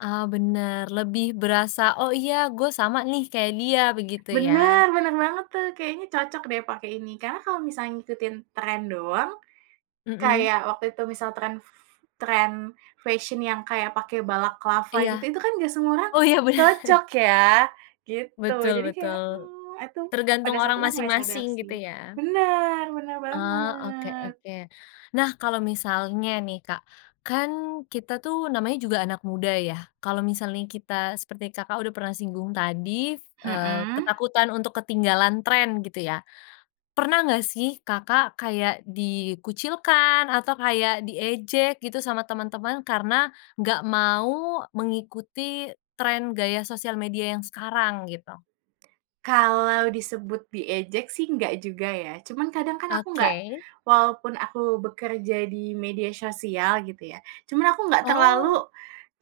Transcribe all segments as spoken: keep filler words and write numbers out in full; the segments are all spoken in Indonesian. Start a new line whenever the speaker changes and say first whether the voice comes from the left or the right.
left: Ah, benar. Lebih berasa, "Oh, iya, gue sama, nih, kayak dia." Begitu, ya.
right: Benar, benar banget. tuh. Kayaknya cocok, deh, pakai ini. Karena, kalau misalnya ngikutin tren doang,
left: Hmm.
right: kayak waktu itu misal tren f tren fashion yang kayak pakai balaclava, gitu,
left: Iya.
right: itu, kan, enggak semua orang
left: Oh, iya,
right: cocok,
left: benar.
right: ya. Gitu.
left: Betul
right: Jadi, kayak,
left: betul.
right: mmm, aduh.
left: Tergantung
right: Pada saat
left: orang
right: itu, aku enggak sadar,
left: masing-masing,
right: sih.
left: gitu, ya.
right: Benar, benar
left: Oh, oke
right: banget.
left: oke. Nah, kalau misalnya, nih, Kak. Kan, kita, tuh, namanya juga anak muda, ya, kalau misalnya kita, seperti Kakak udah pernah singgung tadi, eee,
right: Hmm.
left: ketakutan untuk ketinggalan tren, gitu, ya. Pernah enggak, sih, Kakak kayak dikucilkan atau kayak diejek, gitu, sama teman-teman, karena enggak mau mengikuti tren gaya sosial media yang sekarang, gitu?
right: Kalau disebut diejek, sih, enggak juga, ya. Cuma, kadang, kan, aku enggak
left: Oke.
right: walaupun aku bekerja di media sosial, gitu, ya, cuma aku enggak
left: Oh.
right: terlalu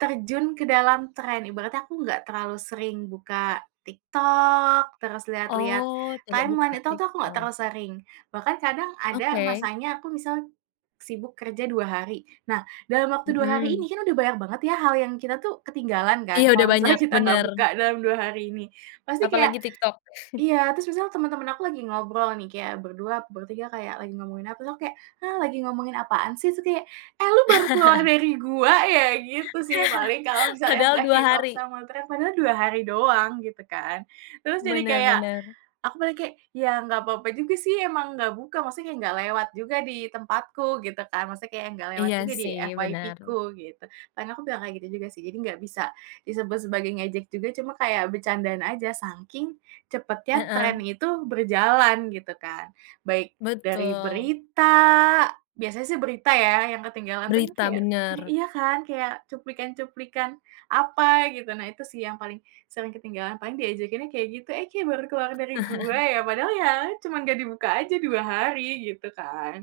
right: terjun ke dalam tren. Ibaratnya aku enggak terlalu sering buka TikTok, terus lihat-lihat
left: Oh, tidak
right: timeline,
left: buka
right: itu itu aku enggak
left: TikTok.
right: terlalu sering. Bahkan kadang ada
left: Oke.
right: masanya aku misal, sibuk kerja dua hari. Nah, dalam waktu dua hari ini,
left: Hmm.
right: kan, udah banyak banget, ya hal yang kita tuh ketinggalan kan,
left: Iya,
right: kalau
left: udah
right: misalnya
left: banyak,
right: kita enggak
left: benar.
right: buka dalam dua hari ini. Pasti kayak
left: Apalagi TikTok.
right: iya, terus misalnya teman-teman aku lagi ngobrol, nih, kayak berdua, bertiga, kayak lagi ngomongin apa, terus aku kayak, "Hah, lagi ngomongin apaan, sih?" su kayak, "Eh, lu baru keluar dari gua, ya!" gitu, sih, paling kalau misalnya
left: Padahal
right: enggak
left: dua
right: keep up
left: hari.
right: sama tren, padahal dua hari doang, gitu, kan. Terus, jadi
left: Benar
right: kayak,
left: benar.
right: aku paling kayak, "Ya, enggak apa-apa juga, sih, emang enggak buka, maksudnya enggak lewat juga di tempatku," gitu, kan. Maksudnya, kayak enggak lewat
left: Iya,
right: juga di
left: sih, benar.
right: FYP-ku, gitu. Dan, aku bilang kayak gitu, juga, sih, jadi enggak bisa disebut sebagai ngejek juga, cuma kayak bercandaan aja, saking cepatnya tren
left: Heeh.
right: itu berjalan, gitu, kan. Baik dari
left: Betul.
right: berita, biasanya, sih berita ya yang ketinggalan tuh,
left: Berita,
right: kayak mmm,
left: benar.
right: iya kan, kayak cuplikan-cuplikan apa, gitu. Nah itu sih yang paling sering ketinggalan. Paling diejekinnya kayak gitu, "Eh, kayak baru keluar dari gua, ya?" padahal, ya, cuma enggak dibuka aja dua hari, gitu, kan.